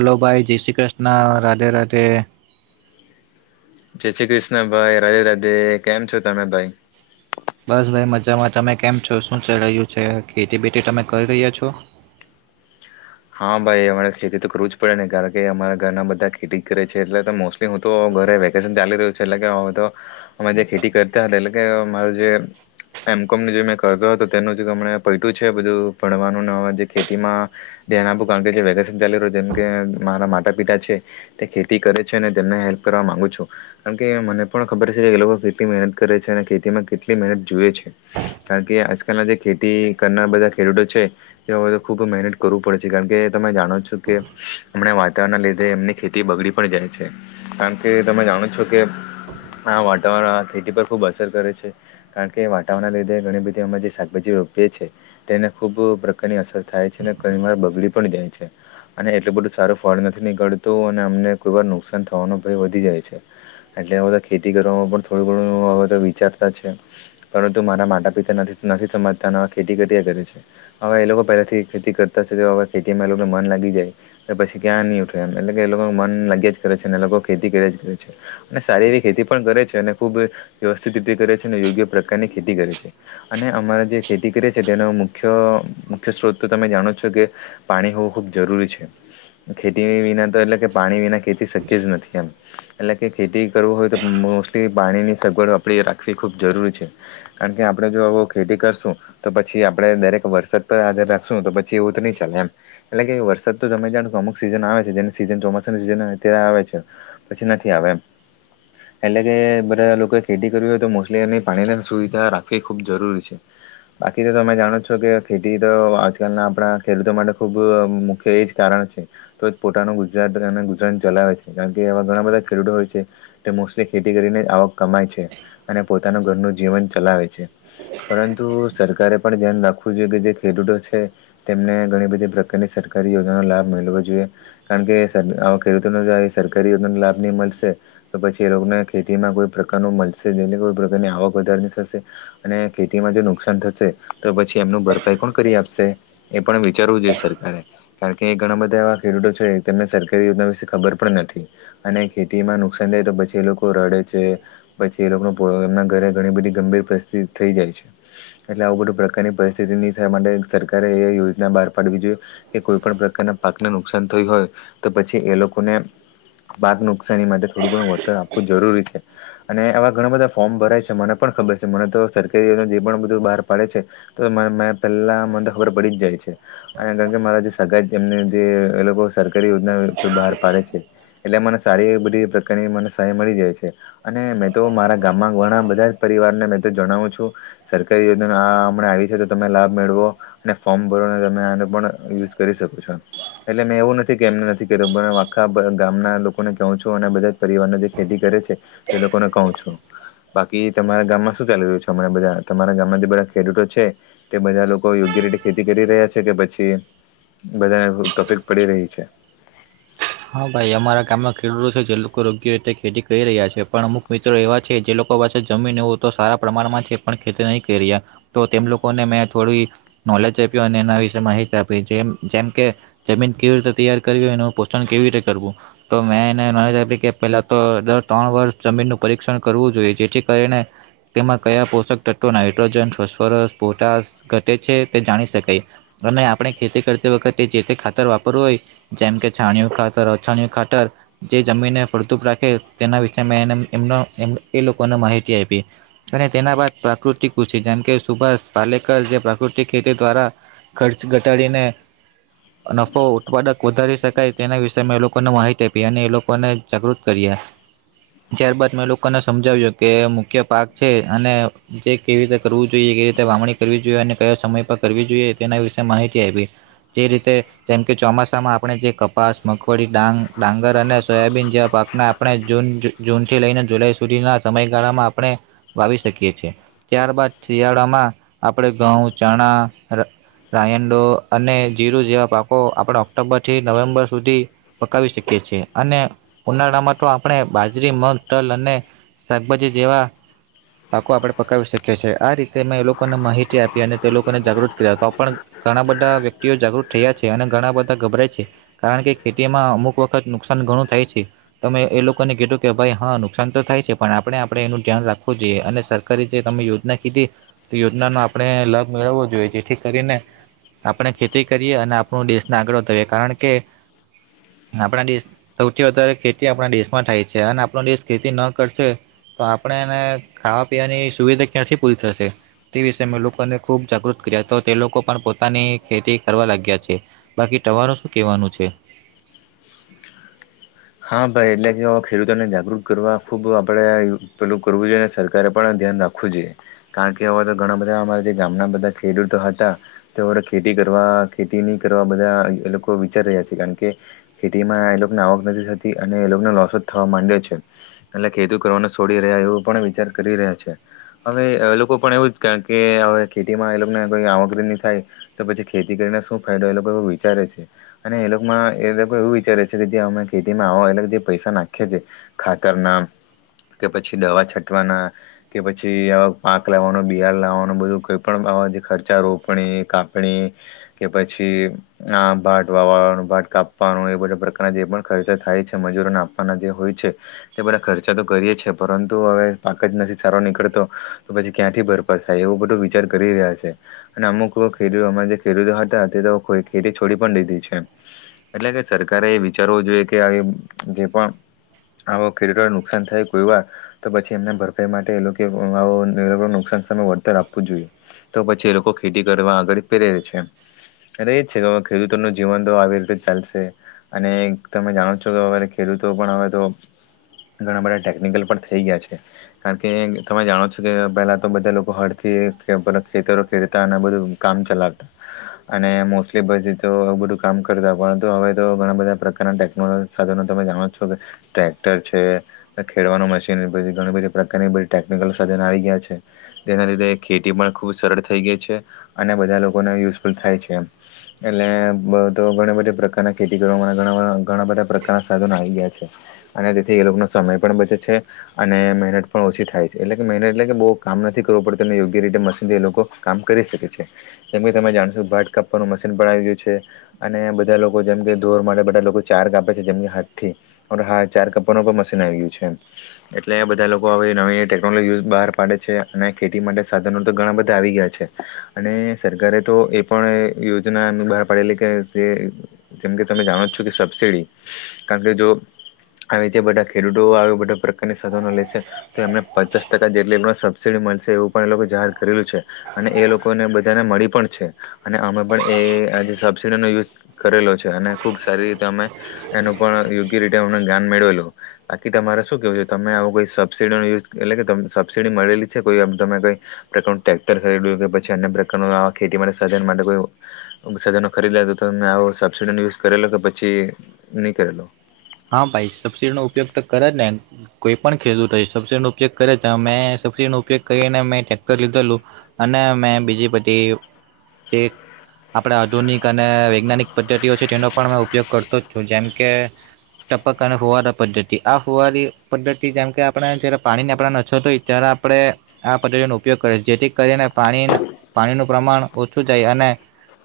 Hello ભાઈ, જય શ્રી કૃષ્ણ રાધે રાધે. જય શ્રી કૃષ્ણ ભાઈ, રાધે રાધે કેમ છો તમે ભાઈ? બસ, ભાઈ મજામાં તમે કેમ છો શું ચાલી રહ્યું છે? ખેતી બટી તમે કરી રહ્યા છો. હા, ભાઈ અમારે ખેતી તો કરવું જ પડે. કારણ કે, અમારા ઘરના બધા ખેતી કરે છે એટલે તો મોસ્ટલી હું તો ઘરે વેકેશન ચાલી રહ્યું છું એટલે કે હવે તો અમે જે ખેતી કરતા હતા એટલે કે, અમારા જે એમ કોમને જે મેં કરતો હતો તેનું જે હમણા પૈટું છે બધું ભણવાનું જે ખેતીમાં ધ્યાન આપું કારણ કે જે વેકેશન ચાલી રહ્યું જેમ કે મારા માતા પિતા છે તે ખેતી કરે છે અને તેમને હેલ્પ કરવા માગુ છું. કારણ કે, મને પણ ખબર છે કે એ લોકો કેટલી મહેનત કરે છે અને ખેતીમાં કેટલી મહેનત જુએ છે કારણ કે આજકાલના જે ખેતી કરનાર બધા ખેડૂતો છે એ હવે તો ખૂબ મહેનત કરવું પડે. કારણ કે, તમે જાણો છો કે હમણાં વાતાવરણના લીધે એમની ખેતી બગડી પણ જાય છે કારણ કે તમે જાણો છો કે આ વાતાવરણ આ ખેતી પર ખૂબ અસર કરે છે કારણ કે વાતાવરણના લીધે ઘણી બધી અમે જે શાકભાજી રોપીએ છીએ તેને ખૂબ પ્રકારની અસર થાય છે અનેર બગડી પણ જાય છે અને એટલું બધું સારું ફળ નથી નીકળતું અને અમને કોઈ વાર નુકસાન થવાનું પણ વધી જાય છે. એટલે, આ બધા ખેતી કરવામાં પણ થોડું ઘણું હવે તો વિચારતા છે પરંતુ મારા માતા પિતાનાથી નથી સમજતા અને ખેતી કર્યા કરે છે. હવે, એ લોકો પહેલાથી ખેતી કરતા છે તો હવે ખેતીમાં મન લાગી જાય પછી ક્યાં નહી ઉઠવા એમ એટલે કે એ લોકો મન લાગ્યા જ કરે છે અને એ લોકો ખેતી કર્યા જ કરે છે અને સારી એવી ખેતી પણ કરે છે અને ખૂબ વ્યવસ્થિત રીતે કરે છે અને યોગ્ય પ્રકારની ખેતી કરે છે અને અમારે જે ખેતી કરે છે તેનો મુખ્ય મુખ્ય સ્ત્રોત તો તમે જાણો છો કે પાણી હોવું ખૂબ જરૂરી છે. ખેતી વિના તો એટલે કે, પાણી વિના ખેતી શક્ય જ નથી એમ એટલે કે, ખેતી કરવું હોય તો મોસ્ટલી પાણીની સગવડ આપણી રાખવી ખૂબ જરૂરી છે. કારણ કે, આપણે જો ખેતી કરશું તો પછી આપણે દરેક વરસાદ પર આધાર રાખશું તો પછી એવું તો નહીં ચાલે એમ. [inaudible] એટલે કે, વરસાદ તો તમે જાણો છો અમુક સિઝન આવે છે જેની સીઝન ચોમાસાની સિઝન અત્યારે આવે છે પછી નથી આવે એમ. એટલે કે, બધા લોકોએ ખેતી કરવી હોય તો મોસ્ટલી એની પાણીને સુવિધા રાખવી ખૂબ જરૂરી છે. બાકી તો તમે જાણો છો કે, ખેતી તો આજકાલના આપણા ખેડૂતો માટે ખૂબ મુખ્ય એ જ કારણ છે તો જ પોતાનું ગુજરાત અને ગુજરાન ચલાવે છે. કારણ કે, એવા ઘણા બધા ખેડૂતો હોય છે તે મોસ્ટલી ખેતી કરીને જ આવક કમાય છે અને પોતાનું ઘરનું જીવન ચલાવે છે. પરંતુ સરકારે પણ ધ્યાન રાખવું જોઈએ કે, જે ખેડૂતો છે તેમને ઘણી બધી સરકારની સરકારી યોજનાનો લાભ મેળવો જોઈએ. કારણ કે, ખેડૂતોને જો સરકારી યોજનાનો લાભ નહી મલશે તો પછી એ લોકોને ખેતીમાં કોઈ પ્રકાર ન મલશે જેને કોઈ પ્રકારની આવક વધારે થશે અને ખેતીમાં જો નુકસાન થશે તો પછી એમનું ભરપાઈ કોણ કરી આપશે એ પણ વિચારવું જોઈશે. સરકારે કારણ કે, એ ઘણા બધા એવા ખેડૂતો છે તેમને સરકારી યોજના વિશે ખબર પણ નથી અને ખેતીમાં નુકસાન થાય તો પછી એ લોકો રડે છે પછી એ લોકોનો એમના ઘરે ઘણી બધી ગંભીર પરિસ્થિતિ થઈ જાય છે. એટલે, આવું બધું પ્રકારની પરિસ્થિતિ નહીં થવા માટે સરકારે એ યોજના બહાર પાડવી જોઈએ. કે, કોઈ પણ પ્રકારના પાકને નુકસાન થયું હોય, તો પછી એ લોકોને પાકનુ શની માટે થોડું ઘણું વળતર આપવું જરૂરી છે. અને આવા ઘણા બધા ફોર્મ ભરાય છે મને પણ ખબર છે મને તો સરકારી જે પણ બધું બહાર પાડે છે તો પહેલા મને તો ખબર પડી જ જાય છે. અને કારણ કે મારા જે સગાય એમને જે એ લોકો સરકારી યોજના બહાર પાડે છે. એટલે, મને સારી એ બધી પ્રકારની મને સહાય મળી જાય છે અને મે, તો મારા ગામમાં ઘણા બધા પરિવારને મેં તો જણાવું છું. સરકારી યોજના હમણા આવી છે તો તમે લાભ મેળવો અને ફોર્મ ભરને તમે આ હું, પણ યુઝ કરી શકું છું. એટલે, મેં એવું નથી કે એમને નથી કેધું પણ આખા ગામના લોકોને કહું છું અને બધા જ પરિવારને જે ખેતી કરે છે. તે લોકોને કહું છું. બાકી તમારા ગામમાં શું ચાલી રહ્યું છે હમણાં બધા તમારા ગામમાં જે બધા ખેડૂતો છે તે બધા લોકો યોગ્ય રીતે ખેતી કરી રહ્યા છે કે પછી બધાંને ટોપિક પડી રહી છે. હા ભાઈ, અમારા ગામમાં ખેડૂતો છે જે લોકો યોગ્ય રીતે ખેતી કરી રહ્યા છે પણ અમુક મિત્રો એવા છે જે લોકો પાસે જમીન એવું તો સારા પ્રમાણમાં છે પણ ખેતી નય કરી રહ્યા તો તેમ લોકોને મેં થોડી નોલેજ આપી અને એના વિશે માહિત આપી જેમ જેમ કે જમીન કેવી રીતે તૈયાર કરવી અને કેવી રીતે કરવું તો મેં એને નોલેજ આયપી કે પેલાં તો દર ત્રણ વર્ષ જમીનનું પરીક્ષણ કરવું જોઈએ જેથી કરીને તેમાં કયાં પોષક તત્વો નાઇટ્રોજન, ફસ્ફરસ, પોટશ ઘટે છે તે જાણી શકાય અને આપણે ખેતી કરતી વખતે જેતે ખાતર વાપરવું હોય જેમ કે છાણયું ખાતર, અછાણયું ખાતર જે જમીનને ફળદુપ રાખે તેના વિશે મેં એને એમનો એમ એ લોકોને માહિતી આયપી અને તેનાં બાદ પ્રાકૃતિક કૃષિ જેમ કે સુભાષ પાલેકર જે પ્રાકૃતિક ખેતી દ્વારા ખર્ચ ઘટાડીને નફો ઉત્પાદક વધારી શક તેના વિષે મે લોકોને માહિતી આપી અને એ લોકોને જાગૃત કરીએ. ત્યારબદ મેં લોકોને સમજાવ્યું કે, મુખ્ય પાક છે અને તે કેવી રીતે કરવું જોઈએ કે વાવણી કરવી જોઈએ અને કયા સમય પર કરવી જોઈએ તેના વિશે માહિતી આયપી જે રીતે જેમકે, ચોમાસામાં આપણે જે કપાસ, મગફળી, ડાંગ, ડાંગર અને સોયાબીન જેવા પાકને આપણે જૂન. જૂનથી લઈને જુલાઈ સુધીના સમયગાળામાં આપણે વાવી શકીએ છીએ. ત્યારબાદ શિયાળામાં આપણે ઘઉં, ચણા, રાયંડો અને જીરું જેવા પાકો આપણે ઓક્ટોબરથી નવેમ્બર તે પકાવી શકીએ છીએ અને ઉનાળામાં તો આપણે બાજરી, મગ, તલ અને શાકભાજી જેવા પાકો આપણે પકાવી શકીએ છીએ. આ રીતે મેં એ લોકોને માહિતી આપી અને તે લોકોને જાગૃત કર્યા, તો પણ ઘણા બધા વ્યક્તિઓ જાગૃત થયા છે અને ઘણા બધા ગભરાય છે. કારણ કે, ખેતીમાં અમુક વખત નુકસાન ઘણું થાય છે. તમે એ લોકોને કીધું કે ભાઈ હા નુકસાન તો થાય છે પણ આપણે આપણે એનું ધ્યાન રાખવું જોઈએ અને સરકારે જે તમે યોજના કીધી તો યોજનાનો આપણે લાભ મેળવવો જોઈએ જેથી કરીને આપણે ખેતી કરીએ અને આપણું દેશને આગળ વધઈએ કારણ કે આપણા દેશ સૌથી વધારે ખેતી આપણા દેશમાં થાય છે અને આપણો દેશ ખેતી ન કરશે તો આપણેને ખાવા પીવાની સુવિધા ક્યાંથી પૂરી થશે તે વિશે મેં લોકોને ખૂબ જાગૃત કર્યા તો તે લોકો પણ પોતાની ખેતી કરવા લાગ્યા છે, બાકી તવારનું શું કહેવાનું છે? [unintelligible] હા, ભાઈ એટલે કે ખેડૂતોને જાગૃત કરવા ખૂબ આપણે પેલું કરવું જોઈએ અને સરકારે પણ ધ્યાન રાખવું જોઈએ. કારણ કે, એવા તો ઘણા બધા અમારા જે ગામના બધા ખેડૂતો હતા તેઓ ખેતી કરવા ખેતી નહીં કરવા બધા એ લોકો વિચારી રહ્યા છે. કારણ કે, ખેતીમાં એ લોકોને આવક થતી અને એ લોકોને લોસ જ થવા માડયો છે એટલે ખેતી કરવાનો છોડી રહ્યા એવું પણ વિચાર કરી રહ્યા છે હવે એ લોકો પણ એવું જ કે હવે ખેતીમાં એ લોકોને કોઈ આવક બીની થાય તો પછી ખેતી કરીને શું ફાયદો એ લોકો એવું વિચારે છે અને એ લોકોમાં એ લોકો એવું વિચારે છે કે જે અમે ખેતીમાં આવા અલગ જે પૈસા નાખીએ છે ખાતરના કે પછી દવા છટવાના કે પછી આવા પાક લાવવાનો બિયારણ લાવવાનો બધું કોઈ પણ આવા ખર્ચા રોપણી, કાપણી કે પછી આ ભાત વાવવાનું, ભાત કાપવાનું એ બધા પ્રકારના જે પણ ખર્ચા થાય છે મજૂરોને આપવાના જે હોય છે તે બધા ખર્ચા તો કરીએ છે. પરંતુ હવે, પાક જ નથી સારો નીકળતો તો પછી ક્યાંથી ભરપાઈ થાય. એવું બધું વિચાર કરી રહ્યા છે અને અમુક ખેડૂતો જે ખેડૂતો હતા તે ખેતી છોડી પણ દીધી છે. એટલે કે, સરકારે એ વિચારો જો કે, જે પણ આવો ખેડૂતોને નુકસાન થાય કોઈ વાર તો પછી એમના ભરપાઈ માટે એ લોકો નુકસાન સામે વળતર આપવું જોઈએ તો પછી એ લોકો ખેતી કરવા આગળ પ્રેરે છે અને એ જ છે કે, ખેડૂતોનું જીવન તો આવી રીતે ચાલશે અને તમે જાણો છો કે, હવે ખેડૂતો પણ હવે તો ઘણા બધા ટેકનિકલ પણ થઈ ગયા છે. કારણ કે, તમે જાણો છો કે, પહેલા તો બધા લોકો હળથી ખેતરો ખેરતા અને બધું કામ ચલાવતા અને મોસ્ટલી બધીતો બધું કામ કરતા. પરંતુ હવે તો ઘણા બધાકાર કારના ટેકનોલો સાધનો તમે જાણો છો કે ટ્રેક્ટર છે, ખેડવાનું મશીન બધી ઘણી બધી પ્રકારની બધી ટેકનિકલ સાધનો આવી ગયા છે. જેના લીધે ખેતી પણ ખૂબ સરળ થઈ ગઈ છે અને બધા લોકોને યુઝફુલ થાય છે એમ એટલે તો ઘણી બધી પ્રકારના ખેતી કરવાવામાં ઘણા બધા પ્રકારના સાધનો આવી ગયા છે અને તેથી એ લોકોનો સમય પણ બચે છે અને મહેનત પણ ઓછી થાય છે. એટલે કે, મહેનત એટલે કે બહુ કામ નથી કરવું પડતુંને યોગ્ય રીતે મશીનથી એ લોકો કામ કરી શકે છે જેમકે તમે જાણશો ભાત કાપવાનું મશીન પણ આવી ગયું છે અને બધા લોકો જેમકે ઢોર માટે બધા લોકો ચાર કાપે છે જેમ કે હાથથી હા ચાર કાપવાનું પણ મશીન આવી ગયું છે એમ એટલે બધા લોકો હવે નવી નવી ટેકનોલોજી યુઝ બહાર પાડે છે અને ખેતી માટે સાધનો તો ઘણા બધા આવી ગયા છે અને સરકારે તો એ પણ યોજના બહાર પાડેલી કે જે જેમકે તમે જાણો છો? કે સબસિડી કારણ કે જો આવી રીતે બધા ખેડૂતો આવી બધા પ્રકારના સાધનો લેશે તો એમને પચાસ ટકા જેટલી એમ સબસિડી મળશે એવું પણ એ લોકો જાહેર કરેલું છે અને એ લોકોને બધાને મળી પણ છે અને અમે પણ એ આ જે સબસિડીનો યુઝ કરેલો છે અને ખૂબ સારી રીતે અમે એનું પણ યોગ્ય રીતે અમને જ્ઞાન મેળવેલું બાકી તમારે શું કહેવું છે તમે આવો કોઈ સબસસીડીનો યુઝ એટલે કે સબસિડી મળેલી છે કોઈ તમે કંઈ પ્રકારનું ટ્રેૅક્ટર ખરીદ્યું કે પછી અન્ય પ્રકારનું આવા ખેતી માટે સાધન માટે કોઈ સાધનો ખરીદ લે તો તમે આવો સબસિડીનો યુઝ કરેલો તો પછી નહી કરેલો હા ભાઈ સબસિડી નો ઉપયોગ તો કરે ને કોઈ પણ ખેડૂતો સબસિડીનો ઉપયોગ કરે મેં સબસડીનો ઉપયોગ કરીને મેં ટેક્ટર લીધેલું અને મે બીજી બધી જે આપડા આધુનિક અને વૈજ્ઞાનિક પદ્ધતિઓ છે તેનો પણ ઉપયોગ કરતો જ છું જેમકે ટપક અને ફુવાળ પદ્ધતિ આ ફુવારી પદ્ધતિ જેમ કે આપણે જ્યારે પાણીની આપણને અછત હોય ત્યારે આપણે આ પદ્ધતિનો ઉપયોગ કરીએ જેથી કરીને પાણી પાણીનું પ્રમાણ ઓછું જાય અને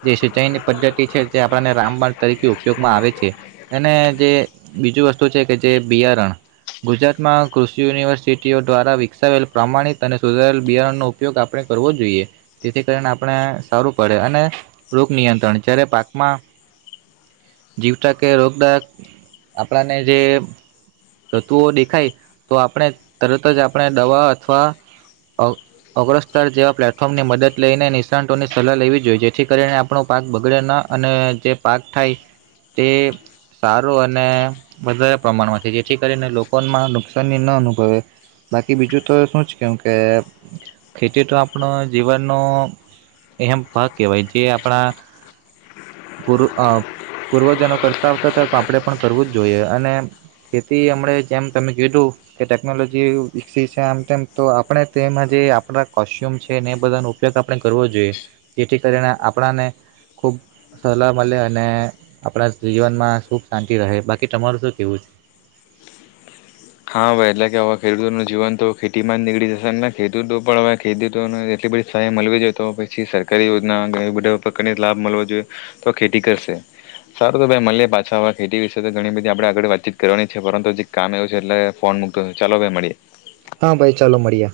જે સિંચાાઈની પદ્ધતિ છે તે આપણને રામબણ તરીકે ઉપયોગમાં આવે છે અને જે બી જે બિયારણ ગુજરાતમાં કૃષિ યુનિવર્સિટીઓ દ્વારા વિકસાવેલ પ્રામાણિક અને સુધારેલ બિયારણનો ઉપયોગ આપણે કરવો જોઈએ જેથી કરીને આપણે સારું પડે અને રોગ નિયંત્રણ જ્યારે પાકમાં જીવતા કે રોગક આપડા ને જે તત્વુઓ દેખાય તો આપડા તરત જ આપણે દવા અથવા અગ્રસ્તર જેવા પ્લેટફોર્મની મદદ લઈને નિષ્ણાતોની સલાહ લેવી જોઈએ જેથી કરીને આપણો પાક બગડે ના અને જે પાક થાય તે સારો અને વધારે પ્રમાણમાં છે, જેથી કરીને લોકોમાં નુકસાની ન અનુભવે, બાકી બીજું તો શું જ કેવુ કે ખેતી તો આપણો જીવનનો એહમ ભાગ કેહેવાય જે આપણા પૂર અ પૂર્વજનો કરતા આવતા હતા તો આપણે પણ કરવું જ જોઈએ અને ખેતી હમણેં જેમ તમે કીધું કે ટેકનોલોજી વિકસી છે આમ તેમ તો આપણે તેમાં જે આપણા કોશચ્યુમ છે ને એ બધાનો ઉપયોગ આપણે કરવો જોઈએ જેથી કરીને આપડાને ખૂબ સલાહ મળે અને આપડા જીવનમાં ખૂખ શાંતિ રહે બાકી કે તમારું તો કેવું છ હા ભાઈ એટલે કે હવા ખેડૂતોનું જીવન તો ખેતી માં જ નીકળી જશે ને ખેડૂતો પણ હવે ખેડૂતોને એટલી બધી સહાય મળવી જોઈએ તો પછી સરકારી યોજના બધા પ્રકારની લાભ મળવો જોઈએ તો ખેતી કરશે સારું તો ભાઈ મળે પાછા હવે ખેતી વિશે તો ઘણી બધી આપડે આગળ વાતચીત કરવાની છે પરંતુ જે કામ એટલે ફોન મૂકતો, ચાલો ભાઈ મળીએ. હા ભાઈ ચાલો મળીએ